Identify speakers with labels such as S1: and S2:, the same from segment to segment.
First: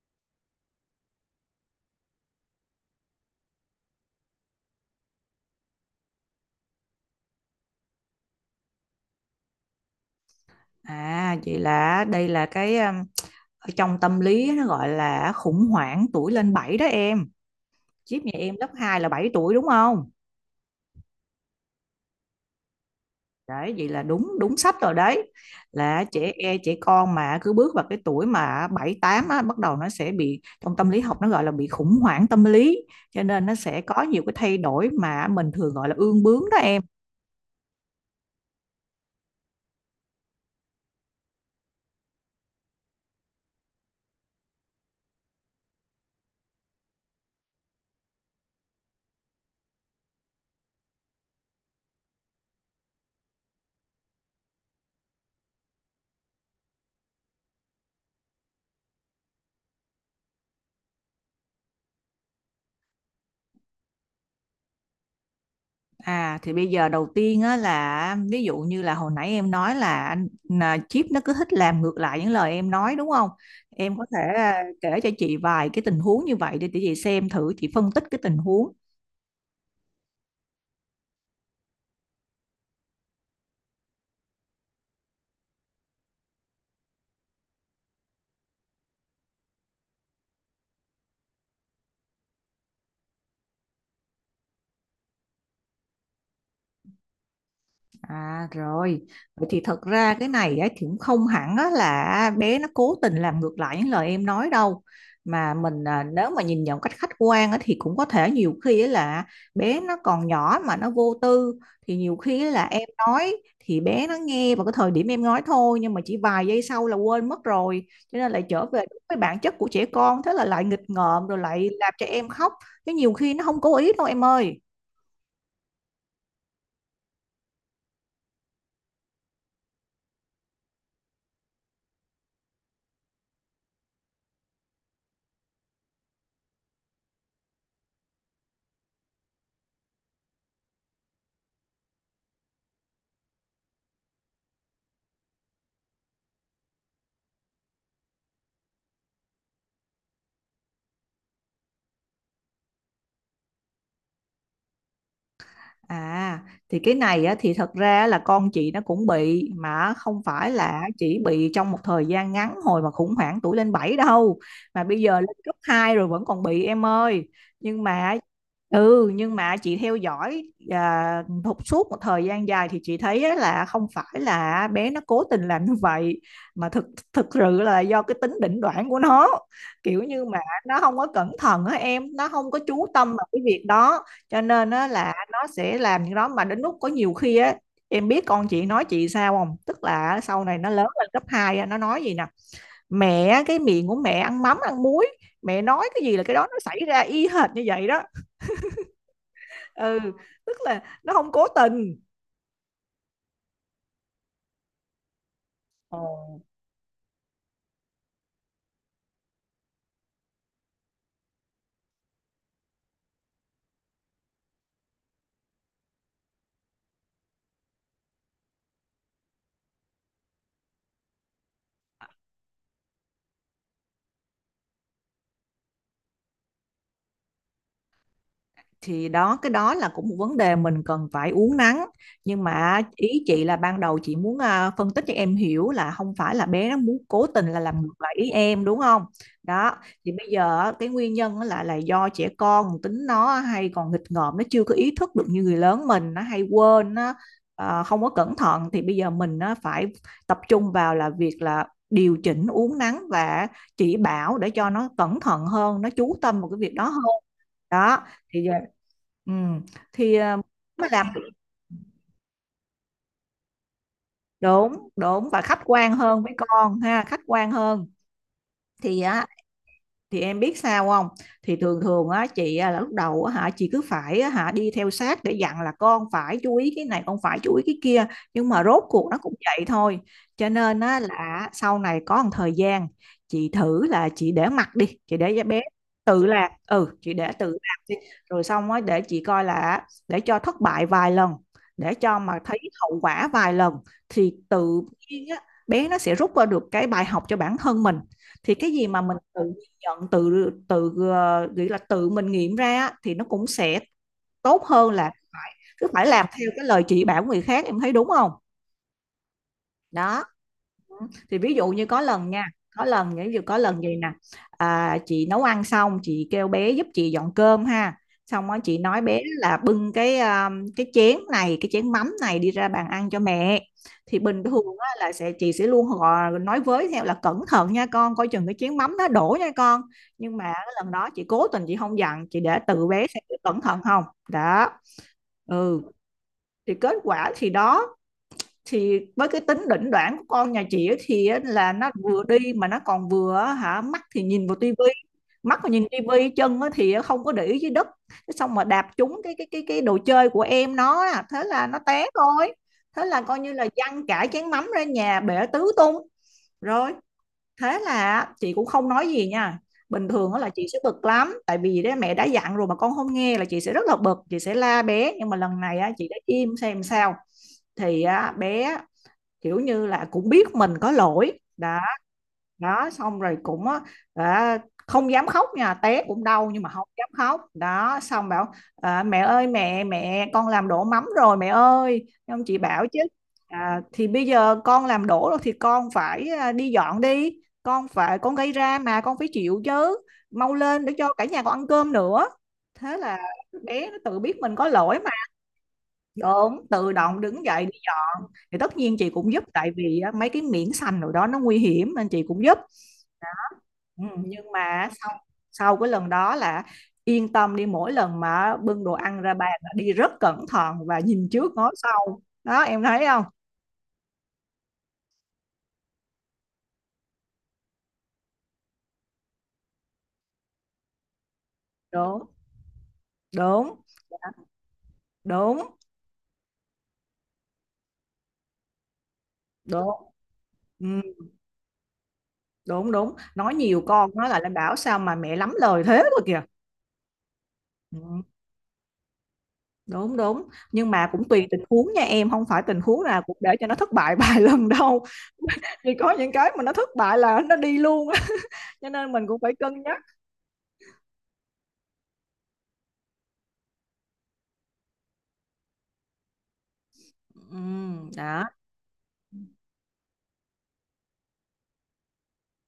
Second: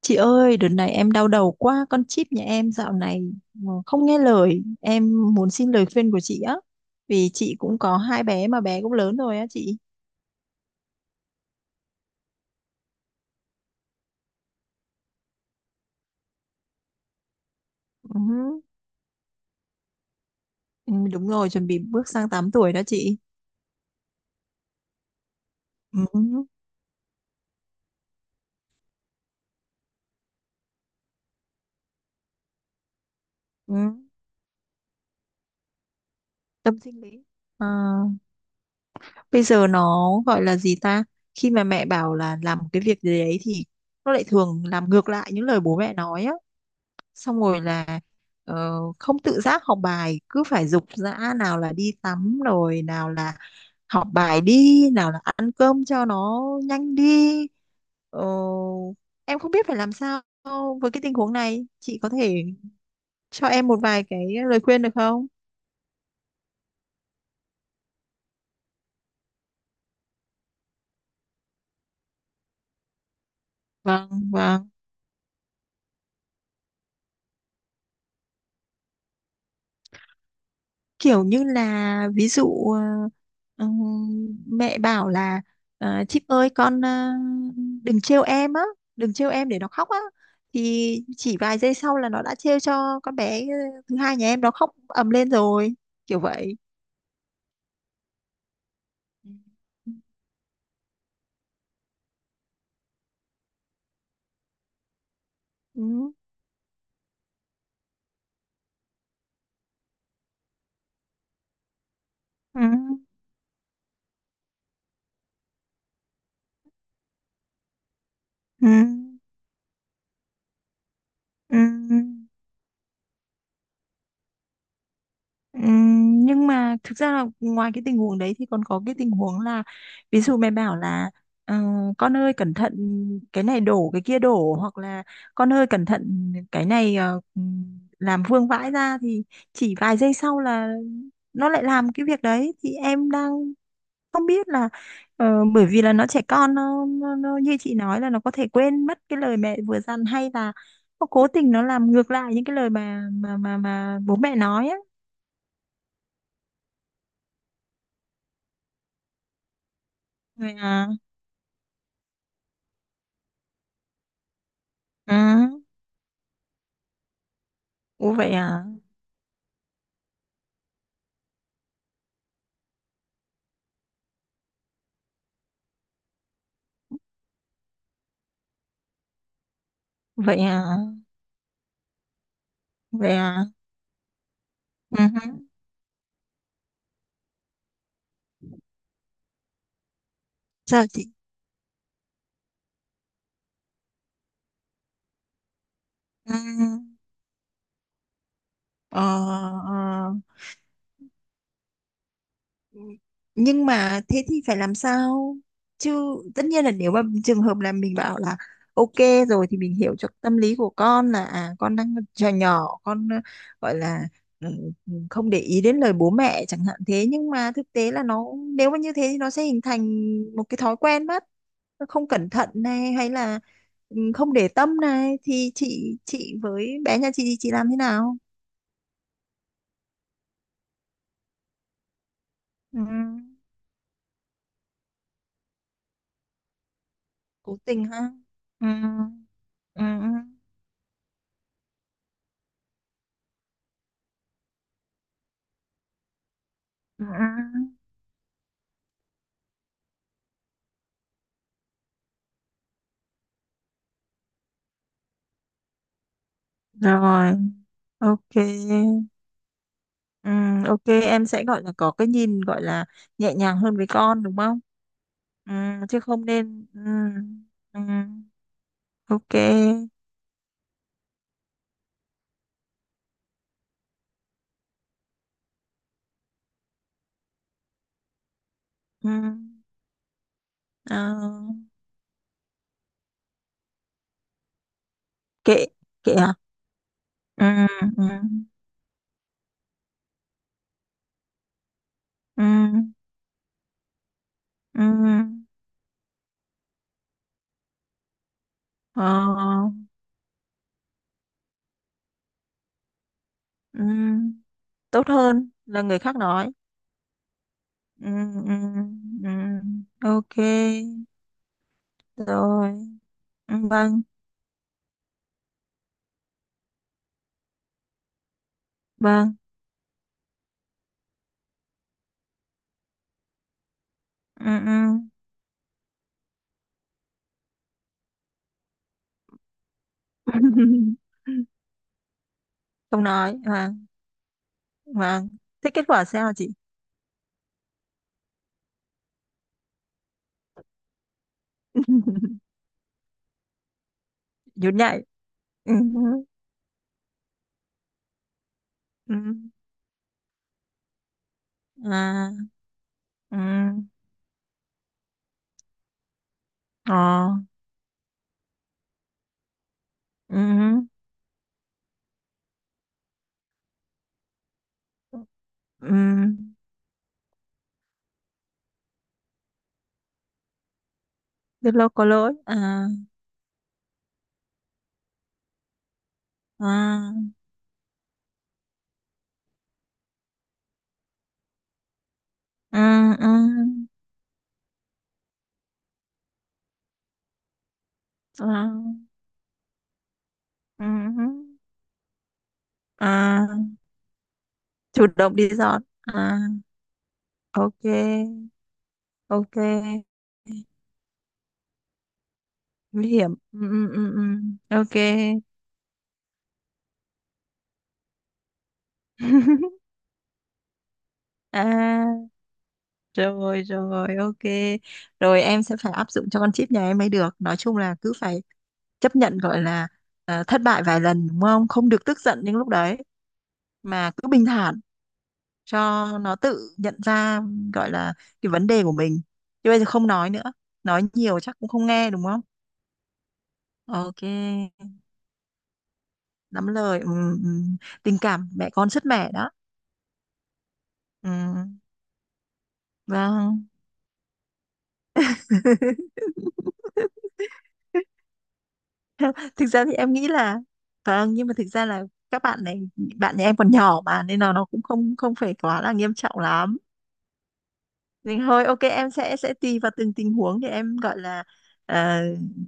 S1: Chị ơi, đợt này em đau đầu quá, con Chip nhà em dạo này không nghe lời. Em muốn xin lời khuyên của chị á. Vì chị cũng có hai bé mà bé cũng lớn rồi á chị.
S2: À, vậy là đây là cái ở trong tâm lý nó gọi là khủng hoảng tuổi lên 7 đó em. Chiếc nhà em
S1: Ừ,
S2: lớp 2 là 7 tuổi đúng không?
S1: ừ, đúng rồi, chuẩn bị bước sang 8 tuổi đó chị.
S2: Đấy, vậy là đúng đúng sách rồi đấy. Là
S1: Ừ,
S2: trẻ con mà cứ bước vào cái tuổi mà 7 8 á bắt đầu nó sẽ bị trong tâm lý học nó gọi là bị khủng hoảng tâm lý. Cho nên nó sẽ
S1: ừ,
S2: có nhiều cái thay đổi mà mình thường gọi là ương bướng đó
S1: tâm
S2: em.
S1: sinh lý. Ờ, Bây giờ nó gọi là gì ta? Khi mà mẹ bảo là làm một cái việc gì đấy thì nó lại thường làm ngược lại những lời bố mẹ nói á. Xong rồi là không tự giác học bài, cứ phải giục giã, nào là đi tắm, rồi nào là học bài đi, nào là ăn cơm cho nó nhanh đi. Ờ, em không biết phải làm sao với cái tình huống này, chị có thể cho em một vài cái lời khuyên được không?
S2: À thì bây giờ đầu tiên á là ví dụ như là hồi nãy em nói là anh là Chip nó cứ thích làm ngược lại những lời em nói đúng không? Em có
S1: Vâng,
S2: thể
S1: vâng,
S2: kể cho chị vài cái tình huống như vậy để chị xem thử chị phân tích cái tình huống.
S1: kiểu như là, ví dụ ừm, mẹ bảo là "Chip ơi, con đừng trêu em á, đừng trêu em để nó khóc á", thì chỉ vài giây sau là nó đã trêu cho con bé, thứ hai nhà em, nó khóc ầm lên rồi. Kiểu vậy.
S2: À rồi,
S1: Ừ.
S2: vậy thì thật ra cái này á, thì cũng không hẳn á, là bé nó cố tình làm ngược lại những lời em nói đâu. Mà mình à,
S1: Ừ.
S2: nếu mà nhìn nhận cách khách quan á, thì cũng có thể nhiều khi á, là bé nó còn nhỏ mà nó vô tư. Thì nhiều khi á,
S1: Ừ.
S2: là em nói thì bé nó nghe vào cái thời điểm em nói thôi. Nhưng mà chỉ vài giây sau là quên mất rồi. Cho nên lại trở về đúng cái bản chất của trẻ con. Thế là lại nghịch ngợm rồi
S1: Ừ.
S2: lại làm
S1: Ừ.
S2: cho em khóc. Chứ nhiều khi nó không cố ý đâu em ơi.
S1: Nhưng mà thực ra là ngoài cái tình huống đấy thì còn có cái tình huống là, ví dụ mẹ bảo là "Ờ, con ơi cẩn thận, cái này đổ, cái kia đổ", hoặc là "Con ơi cẩn thận cái này làm vương vãi ra", thì chỉ vài giây sau là nó lại làm cái việc đấy. Thì em đang không biết là bởi vì là nó trẻ con, nó như chị nói là nó có thể quên mất cái lời mẹ vừa dặn, hay là nó cố tình nó làm ngược lại những cái lời mà bố mẹ nói á.
S2: À, thì cái này á, thì thật ra là con chị nó cũng bị mà không phải
S1: Rồi
S2: là
S1: à,
S2: chỉ bị trong một thời gian ngắn hồi mà khủng hoảng tuổi lên 7 đâu, mà bây
S1: ừ,
S2: giờ lên cấp 2 rồi vẫn còn bị em ơi. Nhưng
S1: ủa
S2: mà
S1: vậy à,
S2: ừ, nhưng mà chị theo dõi à, suốt một thời gian dài thì chị thấy á, là không phải là bé nó cố tình làm như vậy mà thực thực sự là do cái tính đỉnh đoạn của nó, kiểu như mà
S1: vậy à,
S2: nó không có cẩn thận á, em, nó không có chú tâm
S1: vậy
S2: vào
S1: à,
S2: cái việc đó, cho nên á
S1: ừ,
S2: là
S1: hứ.
S2: nó sẽ làm những đó mà đến lúc có nhiều khi á, em biết con chị nói chị sao không, tức là sau này nó lớn
S1: Sao chị,
S2: lên cấp 2 á, nó nói gì nè: mẹ cái miệng của mẹ ăn mắm ăn muối, mẹ nói cái gì là cái
S1: ừ,
S2: đó nó xảy ra y hệt như vậy đó.
S1: ờ,
S2: Ừ,
S1: ờ.
S2: tức là nó không cố tình.
S1: Nhưng mà thế thì phải làm sao chứ?
S2: Ồ.
S1: Tất nhiên là nếu mà trường hợp là mình bảo là ok rồi thì mình hiểu cho tâm lý của con là à, con đang trò nhỏ, con gọi là ừ, ừ, không để ý đến lời bố mẹ chẳng hạn. Thế nhưng mà thực tế là nó, nếu mà như thế thì nó sẽ hình thành một cái thói quen mất. Nó không cẩn thận này, hay là ừ, không để tâm này, thì chị với bé nhà chị thì chị làm thế nào?
S2: Thì đó cái đó là cũng một vấn đề mình cần phải uốn nắn, nhưng mà
S1: Ừ,
S2: ý chị là ban đầu chị muốn phân tích cho em hiểu là không phải là bé nó muốn cố tình
S1: cố
S2: là làm
S1: tình
S2: ngược
S1: ha,
S2: lại ý em
S1: ừ,
S2: đúng không. Đó
S1: ừ, ừ,
S2: thì bây giờ á, cái nguyên nhân á là do trẻ con tính nó hay còn nghịch ngợm, nó chưa có ý thức được như người lớn mình, nó hay quên,
S1: ừ.
S2: nó
S1: Ừ.
S2: không có cẩn thận, thì bây giờ mình nó phải tập trung vào là việc là điều chỉnh uốn nắn và chỉ bảo để cho nó cẩn thận hơn, nó chú tâm vào cái việc đó hơn.
S1: Rồi,
S2: Đó
S1: ok.
S2: thì giờ thì
S1: Ừ, ok,
S2: mới làm
S1: em sẽ gọi là có cái nhìn, gọi là nhẹ nhàng hơn với con đúng không?
S2: đúng, đúng và
S1: Ừ,
S2: khách quan
S1: chứ
S2: hơn
S1: không
S2: với
S1: nên,
S2: con
S1: ừ,
S2: ha, khách quan
S1: ừ,
S2: hơn thì á.
S1: ok.
S2: Thì em biết sao không, thì thường thường á chị á, là lúc đầu á hả chị cứ phải á, hả đi theo sát để dặn là con phải chú ý cái này, con phải chú ý cái kia, nhưng mà rốt cuộc
S1: Ừ,
S2: nó cũng vậy thôi. Cho nên
S1: ờ,
S2: á là sau này có một thời gian chị thử là chị để mặc đi, chị để bé
S1: kệ, kệ
S2: tự
S1: à?
S2: làm. Ừ, chị để tự
S1: Ừ,
S2: làm đi
S1: ừ,
S2: rồi xong á để chị coi, là để cho thất bại vài lần, để cho mà
S1: ừ,
S2: thấy hậu quả vài lần thì tự nhiên á
S1: ừ,
S2: bé nó sẽ rút ra được cái bài học cho bản thân mình. Thì cái gì mà
S1: ờ,
S2: mình tự nhận, tự tự ờ, nghĩ là tự mình nghiệm ra á, thì nó cũng sẽ
S1: ừ,
S2: tốt hơn
S1: tốt
S2: là
S1: hơn là
S2: cứ
S1: người
S2: phải
S1: khác
S2: làm theo
S1: nói.
S2: cái lời chỉ bảo người khác, em thấy
S1: Ừ,
S2: đúng không.
S1: ừ, ừ,
S2: Đó
S1: ok,
S2: thì ví dụ như có lần nha,
S1: rồi.
S2: có lần ví dụ
S1: Ừ,
S2: có lần gì
S1: vâng,
S2: nè, chị nấu ăn xong chị kêu bé giúp chị dọn cơm ha. Xong đó chị nói bé
S1: vâng.
S2: là bưng cái chén này, cái chén mắm này đi ra bàn ăn cho mẹ. Thì bình
S1: Ừ,
S2: thường á,
S1: ừ.
S2: là sẽ chị sẽ luôn gọi, nói với theo là cẩn thận nha con, coi chừng cái chén mắm nó đổ nha con. Nhưng mà cái lần đó chị cố tình chị không dặn, chị để tự
S1: Không
S2: bé sẽ
S1: nói.
S2: cẩn
S1: À.
S2: thận không đó.
S1: Vâng. Thế
S2: Ừ,
S1: kết quả sao chị?
S2: thì kết quả thì đó, thì với cái tính đỉnh đoản của con nhà chị ấy thì là nó vừa đi mà nó còn vừa hả mắt thì nhìn vào tivi,
S1: Nhún nhảy.
S2: mắt thì
S1: Ừ.
S2: nhìn tivi chân thì không có để ý dưới đất. Thế xong mà đạp
S1: Ừ.
S2: trúng cái đồ chơi của em nó á, thế là nó té
S1: À.
S2: thôi. Thế là
S1: Ừ.
S2: coi như là văng cả chén mắm ra nhà, bể tứ tung rồi.
S1: Ờ.
S2: Thế là chị cũng không nói gì nha. Bình thường
S1: Ừ.
S2: á là chị sẽ bực lắm, tại vì đấy mẹ đã dặn rồi mà con không nghe là chị sẽ rất là bực, chị sẽ la bé, nhưng mà lần này á, chị đã
S1: Ừ.
S2: im xem sao. Thì á, bé kiểu như là cũng biết mình có lỗi
S1: Rất
S2: đó.
S1: lâu có lỗi. À.
S2: Đó xong rồi cũng á, đã không dám khóc nha, té cũng đau nhưng mà không dám
S1: À.
S2: khóc đó, xong bảo à, mẹ ơi, mẹ mẹ con làm đổ mắm rồi mẹ ơi. Ông chị
S1: Ừ.
S2: bảo chứ
S1: Ừ.
S2: à, thì bây giờ con làm đổ rồi thì con phải à, đi dọn đi, con phải, con gây
S1: À.
S2: ra mà con phải chịu chứ, mau lên
S1: Ừ.
S2: để cho cả nhà con ăn cơm nữa. Thế là
S1: À.
S2: bé nó tự biết mình có lỗi,
S1: Chủ động đi dọn. À.
S2: đúng, tự động đứng dậy đi
S1: Ok.
S2: dọn. Thì tất nhiên chị cũng giúp,
S1: Ok.
S2: tại vì á, mấy cái miếng xanh rồi đó nó nguy hiểm nên chị cũng giúp.
S1: Nguy hiểm. Ừ. Ừ.
S2: Ừ,
S1: Ừ. Ừ.
S2: nhưng mà
S1: Ok.
S2: sau sau cái lần đó là yên tâm đi, mỗi lần mà bưng đồ ăn ra bàn là đi rất cẩn thận và nhìn trước ngó sau
S1: À.
S2: đó, em thấy không.
S1: Rồi rồi ok. Rồi em sẽ phải áp dụng cho con Chip nhà em mới được. Nói chung là cứ phải chấp nhận, gọi là thất bại vài lần đúng không? Không được tức
S2: Đúng,
S1: giận những lúc đấy
S2: đúng,
S1: mà cứ bình thản
S2: đúng,
S1: cho nó tự nhận ra, gọi là cái vấn đề của mình. Chứ bây giờ
S2: đúng.
S1: không nói nữa.
S2: Ừ,
S1: Nói nhiều chắc cũng không nghe đúng không?
S2: đúng đúng, nói nhiều con
S1: Ok,
S2: nói lại là bảo sao mà mẹ lắm lời thế rồi kìa.
S1: lắm lời. Ừ, ừ. Tình
S2: Ừ,
S1: cảm mẹ con sứt mẻ đó.
S2: đúng đúng, nhưng mà cũng
S1: Ừ,
S2: tùy tình huống nha em, không phải tình huống nào cũng để cho
S1: vâng.
S2: nó thất bại vài lần đâu. Thì có những cái mà nó thất bại là nó đi luôn á, cho nên mình cũng phải
S1: Thực
S2: cân
S1: ra thì
S2: nhắc.
S1: em nghĩ là, vâng, nhưng mà thực ra là các bạn này, bạn nhà em còn nhỏ mà nên là nó cũng không không phải quá là nghiêm trọng lắm.
S2: Ừ,
S1: Nhưng
S2: đó.
S1: thôi ok, em sẽ tùy vào từng tình huống để em, gọi là ờ,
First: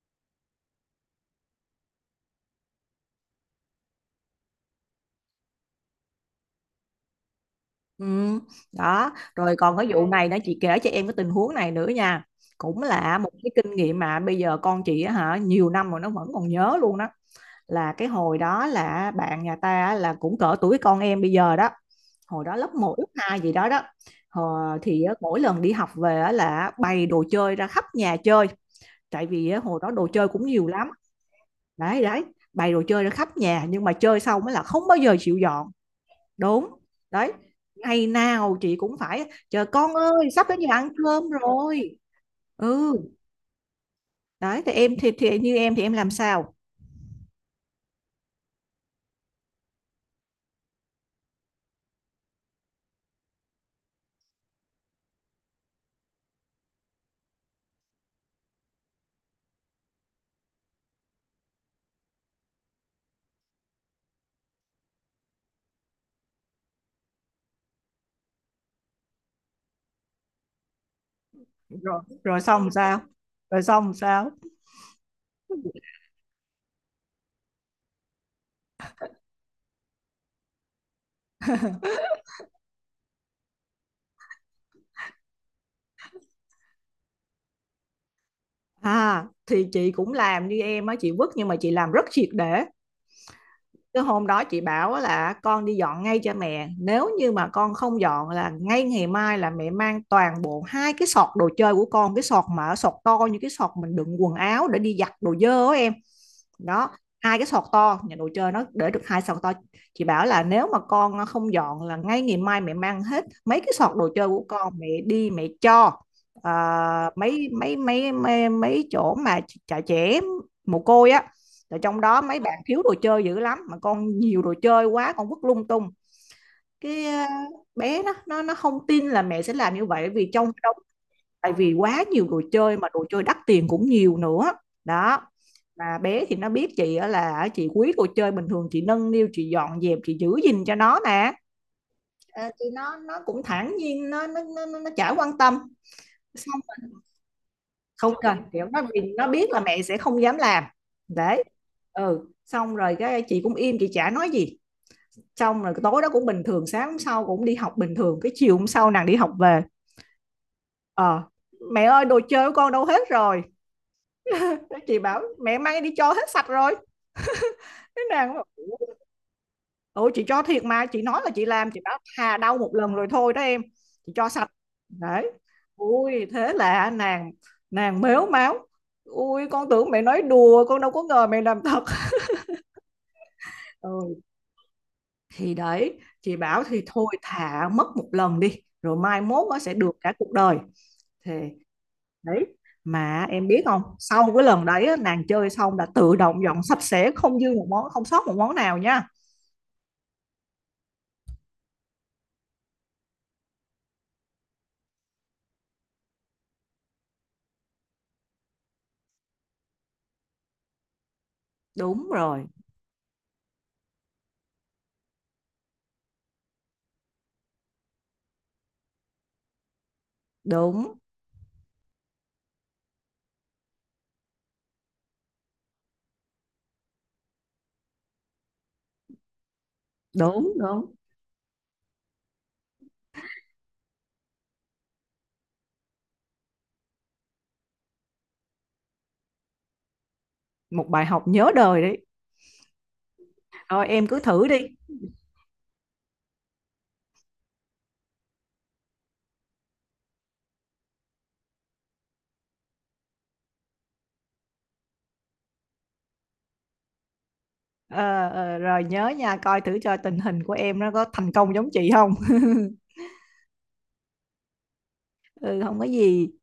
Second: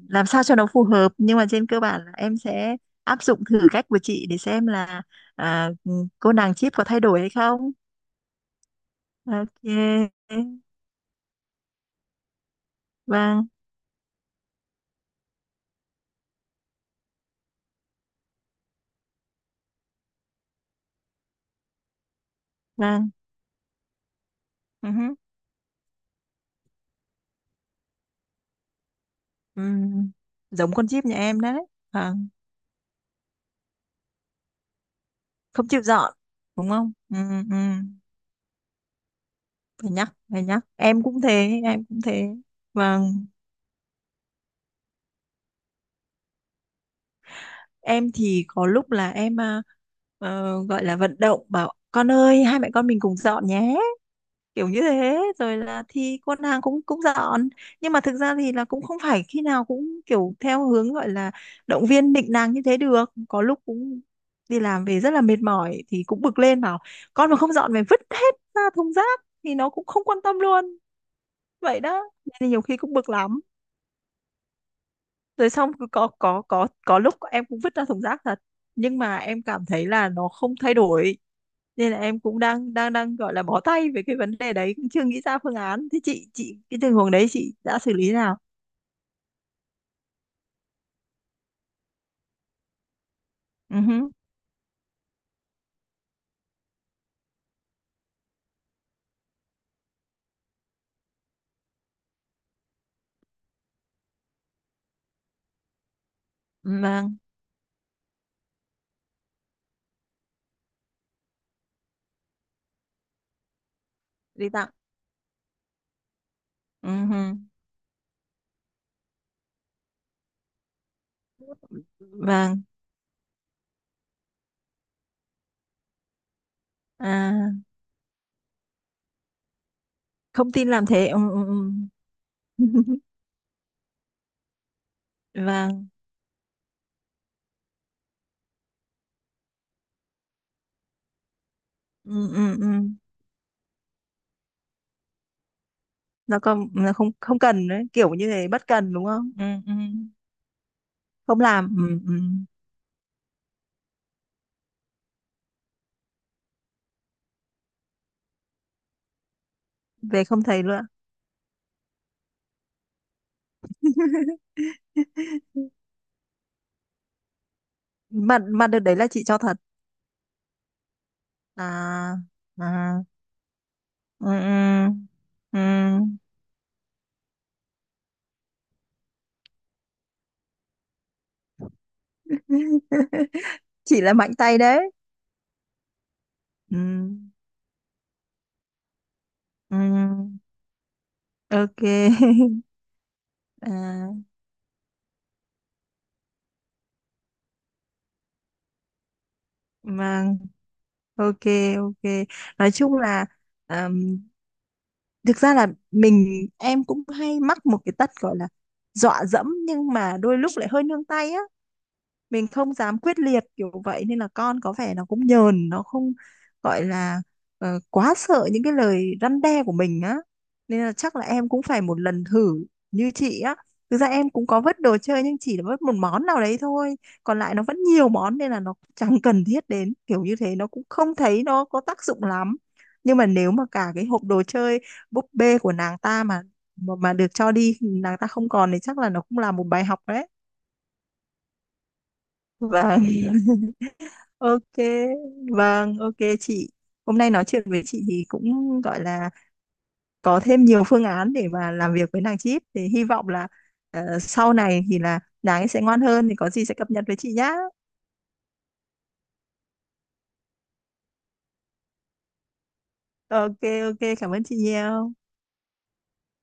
S1: làm sao cho nó phù hợp. Nhưng mà trên cơ bản là em sẽ áp dụng thử cách của chị để xem là à, cô nàng Chip có thay đổi hay không.
S2: Ừ, đó rồi
S1: Ok,
S2: còn cái vụ này đó, chị kể cho em cái tình huống này nữa nha, cũng là một
S1: vâng,
S2: cái kinh nghiệm mà bây giờ con chị á hả, nhiều năm rồi nó vẫn còn nhớ luôn đó. Là cái hồi đó là bạn nhà ta á, là cũng cỡ tuổi con em bây giờ đó, hồi đó lớp một lớp
S1: vâng,
S2: hai gì đó đó. Ờ,
S1: ừ
S2: thì á,
S1: hứ.
S2: mỗi lần đi học về á là bày đồ chơi ra khắp nhà chơi, tại vì á, hồi đó đồ
S1: Ừm,
S2: chơi cũng nhiều
S1: giống con
S2: lắm.
S1: Chip nhà em đấy.
S2: Đấy đấy,
S1: Vâng,
S2: bày đồ chơi ra khắp nhà nhưng mà chơi xong mới là không bao giờ chịu
S1: không
S2: dọn.
S1: chịu dọn,
S2: Đúng
S1: đúng không, ừ,
S2: đấy,
S1: ừ,
S2: ngày nào chị cũng phải chờ,
S1: phải
S2: con
S1: nhắc,
S2: ơi
S1: phải
S2: sắp đến
S1: nhắc,
S2: giờ ăn
S1: em cũng
S2: cơm
S1: thế, em
S2: rồi.
S1: cũng thế.
S2: Ừ,
S1: Và
S2: đấy thì em thì, như em thì em làm sao?
S1: em thì có lúc là em, à, gọi là vận động bảo con ơi, hai mẹ con mình cùng dọn nhé, kiểu như thế, rồi là thì con nàng cũng cũng dọn. Nhưng mà thực ra thì là cũng không phải khi nào cũng kiểu theo hướng gọi là động viên nịnh nàng như thế được. Có lúc cũng đi làm về rất là mệt mỏi thì cũng bực lên bảo con mà không dọn, mày vứt hết ra thùng rác, thì nó cũng không quan tâm luôn, vậy đó. Nên
S2: Rồi
S1: là nhiều
S2: xong
S1: khi cũng
S2: sao?
S1: bực lắm,
S2: Rồi xong sao?
S1: rồi xong cứ có có lúc em cũng vứt ra thùng rác thật. Nhưng mà em cảm thấy là nó không thay đổi, nên là em cũng đang đang đang gọi là bó tay về cái vấn đề đấy, cũng chưa nghĩ ra phương án. Thế chị cái tình huống đấy chị đã xử lý nào?
S2: À thì chị cũng làm như em á, chị vứt, nhưng mà chị làm rất triệt để.
S1: Ừ
S2: Cái
S1: hứ,
S2: hôm đó chị bảo là con đi dọn ngay cho mẹ, nếu như mà con không dọn là ngay ngày mai là mẹ mang toàn bộ hai cái sọt đồ chơi của con, cái sọt mà sọt to như cái sọt mình đựng quần áo để đi giặt đồ dơ đó em. Đó,
S1: vâng,
S2: hai cái sọt to nhà đồ chơi nó để được hai sọt to. Chị bảo là nếu mà con không dọn là ngay ngày mai mẹ mang hết mấy cái sọt đồ chơi của
S1: đi tặng.
S2: con mẹ đi mẹ cho à,
S1: Ừ hứ,
S2: mấy mấy mấy mấy mấy chỗ mà trại trẻ mồ côi á, rồi trong đó mấy bạn
S1: vâng,
S2: thiếu đồ chơi dữ lắm mà con nhiều đồ chơi quá con vứt lung tung. Cái à,
S1: à,
S2: bé nó không tin là mẹ sẽ làm như vậy vì trong,
S1: không tin làm thế, ừ, ừ,
S2: tại vì quá nhiều đồ
S1: ừ.
S2: chơi mà đồ chơi đắt tiền cũng nhiều nữa đó.
S1: Vâng,
S2: Mà bé thì nó biết chị á, là chị quý đồ chơi, bình thường chị nâng niu chị dọn dẹp chị giữ gìn cho nó nè.
S1: ừ,
S2: Ờ,
S1: ừ,
S2: thì
S1: ừ.
S2: nó cũng thản nhiên, nó chả quan tâm. Xong rồi,
S1: Nó không không cần đấy, kiểu
S2: không
S1: như
S2: cần
S1: thế,
S2: kiểu
S1: bất
S2: nó,
S1: cần
S2: vì
S1: đúng
S2: nó
S1: không, ừ,
S2: biết là
S1: ừ.
S2: mẹ sẽ không dám làm.
S1: Không
S2: Đấy,
S1: làm, ừ, ừ.
S2: ừ, xong rồi cái chị cũng im, chị chả nói gì. Xong rồi tối đó cũng bình thường, sáng hôm sau cũng đi học bình thường, cái chiều hôm sau nàng đi học về.
S1: Về không thấy luôn.
S2: Ờ, mẹ ơi đồ chơi của con đâu hết rồi, chị bảo mẹ may đi cho hết sạch rồi. Thế nàng
S1: mà
S2: bảo,
S1: mà đợt đấy là chị cho thật
S2: ừ chị cho thiệt mà, chị nói là chị làm. Chị bảo
S1: à?
S2: thà đau một lần
S1: À,
S2: rồi thôi đó em, chị
S1: ừ,
S2: cho sạch. Đấy,
S1: ừ, ừ.
S2: ui thế là nàng, nàng mếu máo, ui con tưởng mẹ nói đùa con đâu có ngờ mẹ làm thật.
S1: Chị là
S2: Ừ,
S1: mạnh tay đấy.
S2: thì đấy chị bảo
S1: Ừ,
S2: thì thôi thà mất một lần đi rồi mai mốt nó sẽ được cả cuộc
S1: ừ,
S2: đời thì
S1: ok.
S2: đấy. Mà em biết không,
S1: À,
S2: sau cái lần đấy á, nàng chơi xong là tự động dọn sạch sẽ, không dư một món không sót một món nào nha.
S1: vâng, ok, ok. Nói chung là ờm, thực ra là mình, em cũng hay mắc một cái tật, gọi là dọa dẫm, nhưng mà đôi lúc lại hơi nương tay á,
S2: Đúng rồi,
S1: mình không dám quyết liệt kiểu vậy, nên là con có vẻ nó cũng nhờn, nó không, gọi là quá sợ những cái lời răn đe của mình á. Nên là
S2: đúng,
S1: chắc là em cũng phải một lần thử như chị á. Thực ra em cũng có vứt đồ chơi, nhưng chỉ là vứt một món nào đấy thôi, còn lại nó vẫn nhiều món nên là nó chẳng cần thiết đến, kiểu như
S2: đúng,
S1: thế, nó cũng
S2: đúng.
S1: không thấy nó có tác dụng lắm. Nhưng mà nếu mà cả cái hộp đồ chơi búp bê của nàng ta mà mà được cho đi, nàng ta không còn, thì chắc là nó cũng là một bài học đấy.
S2: Một bài học nhớ đời đấy.
S1: Vâng.
S2: Rồi em cứ thử đi.
S1: Ok, vâng, ok chị. Hôm nay nói chuyện với chị thì cũng gọi là có thêm nhiều phương án để mà làm việc với nàng Chip. Thì hy vọng là sau này thì là nàng ấy sẽ ngoan hơn, thì có gì sẽ cập nhật với chị nhá.
S2: Ờ, ờ, rồi nhớ nha, coi thử cho tình hình của em nó có thành công giống chị không.
S1: Ok, ok, cảm ơn chị nhiều.
S2: Ừ, không có gì.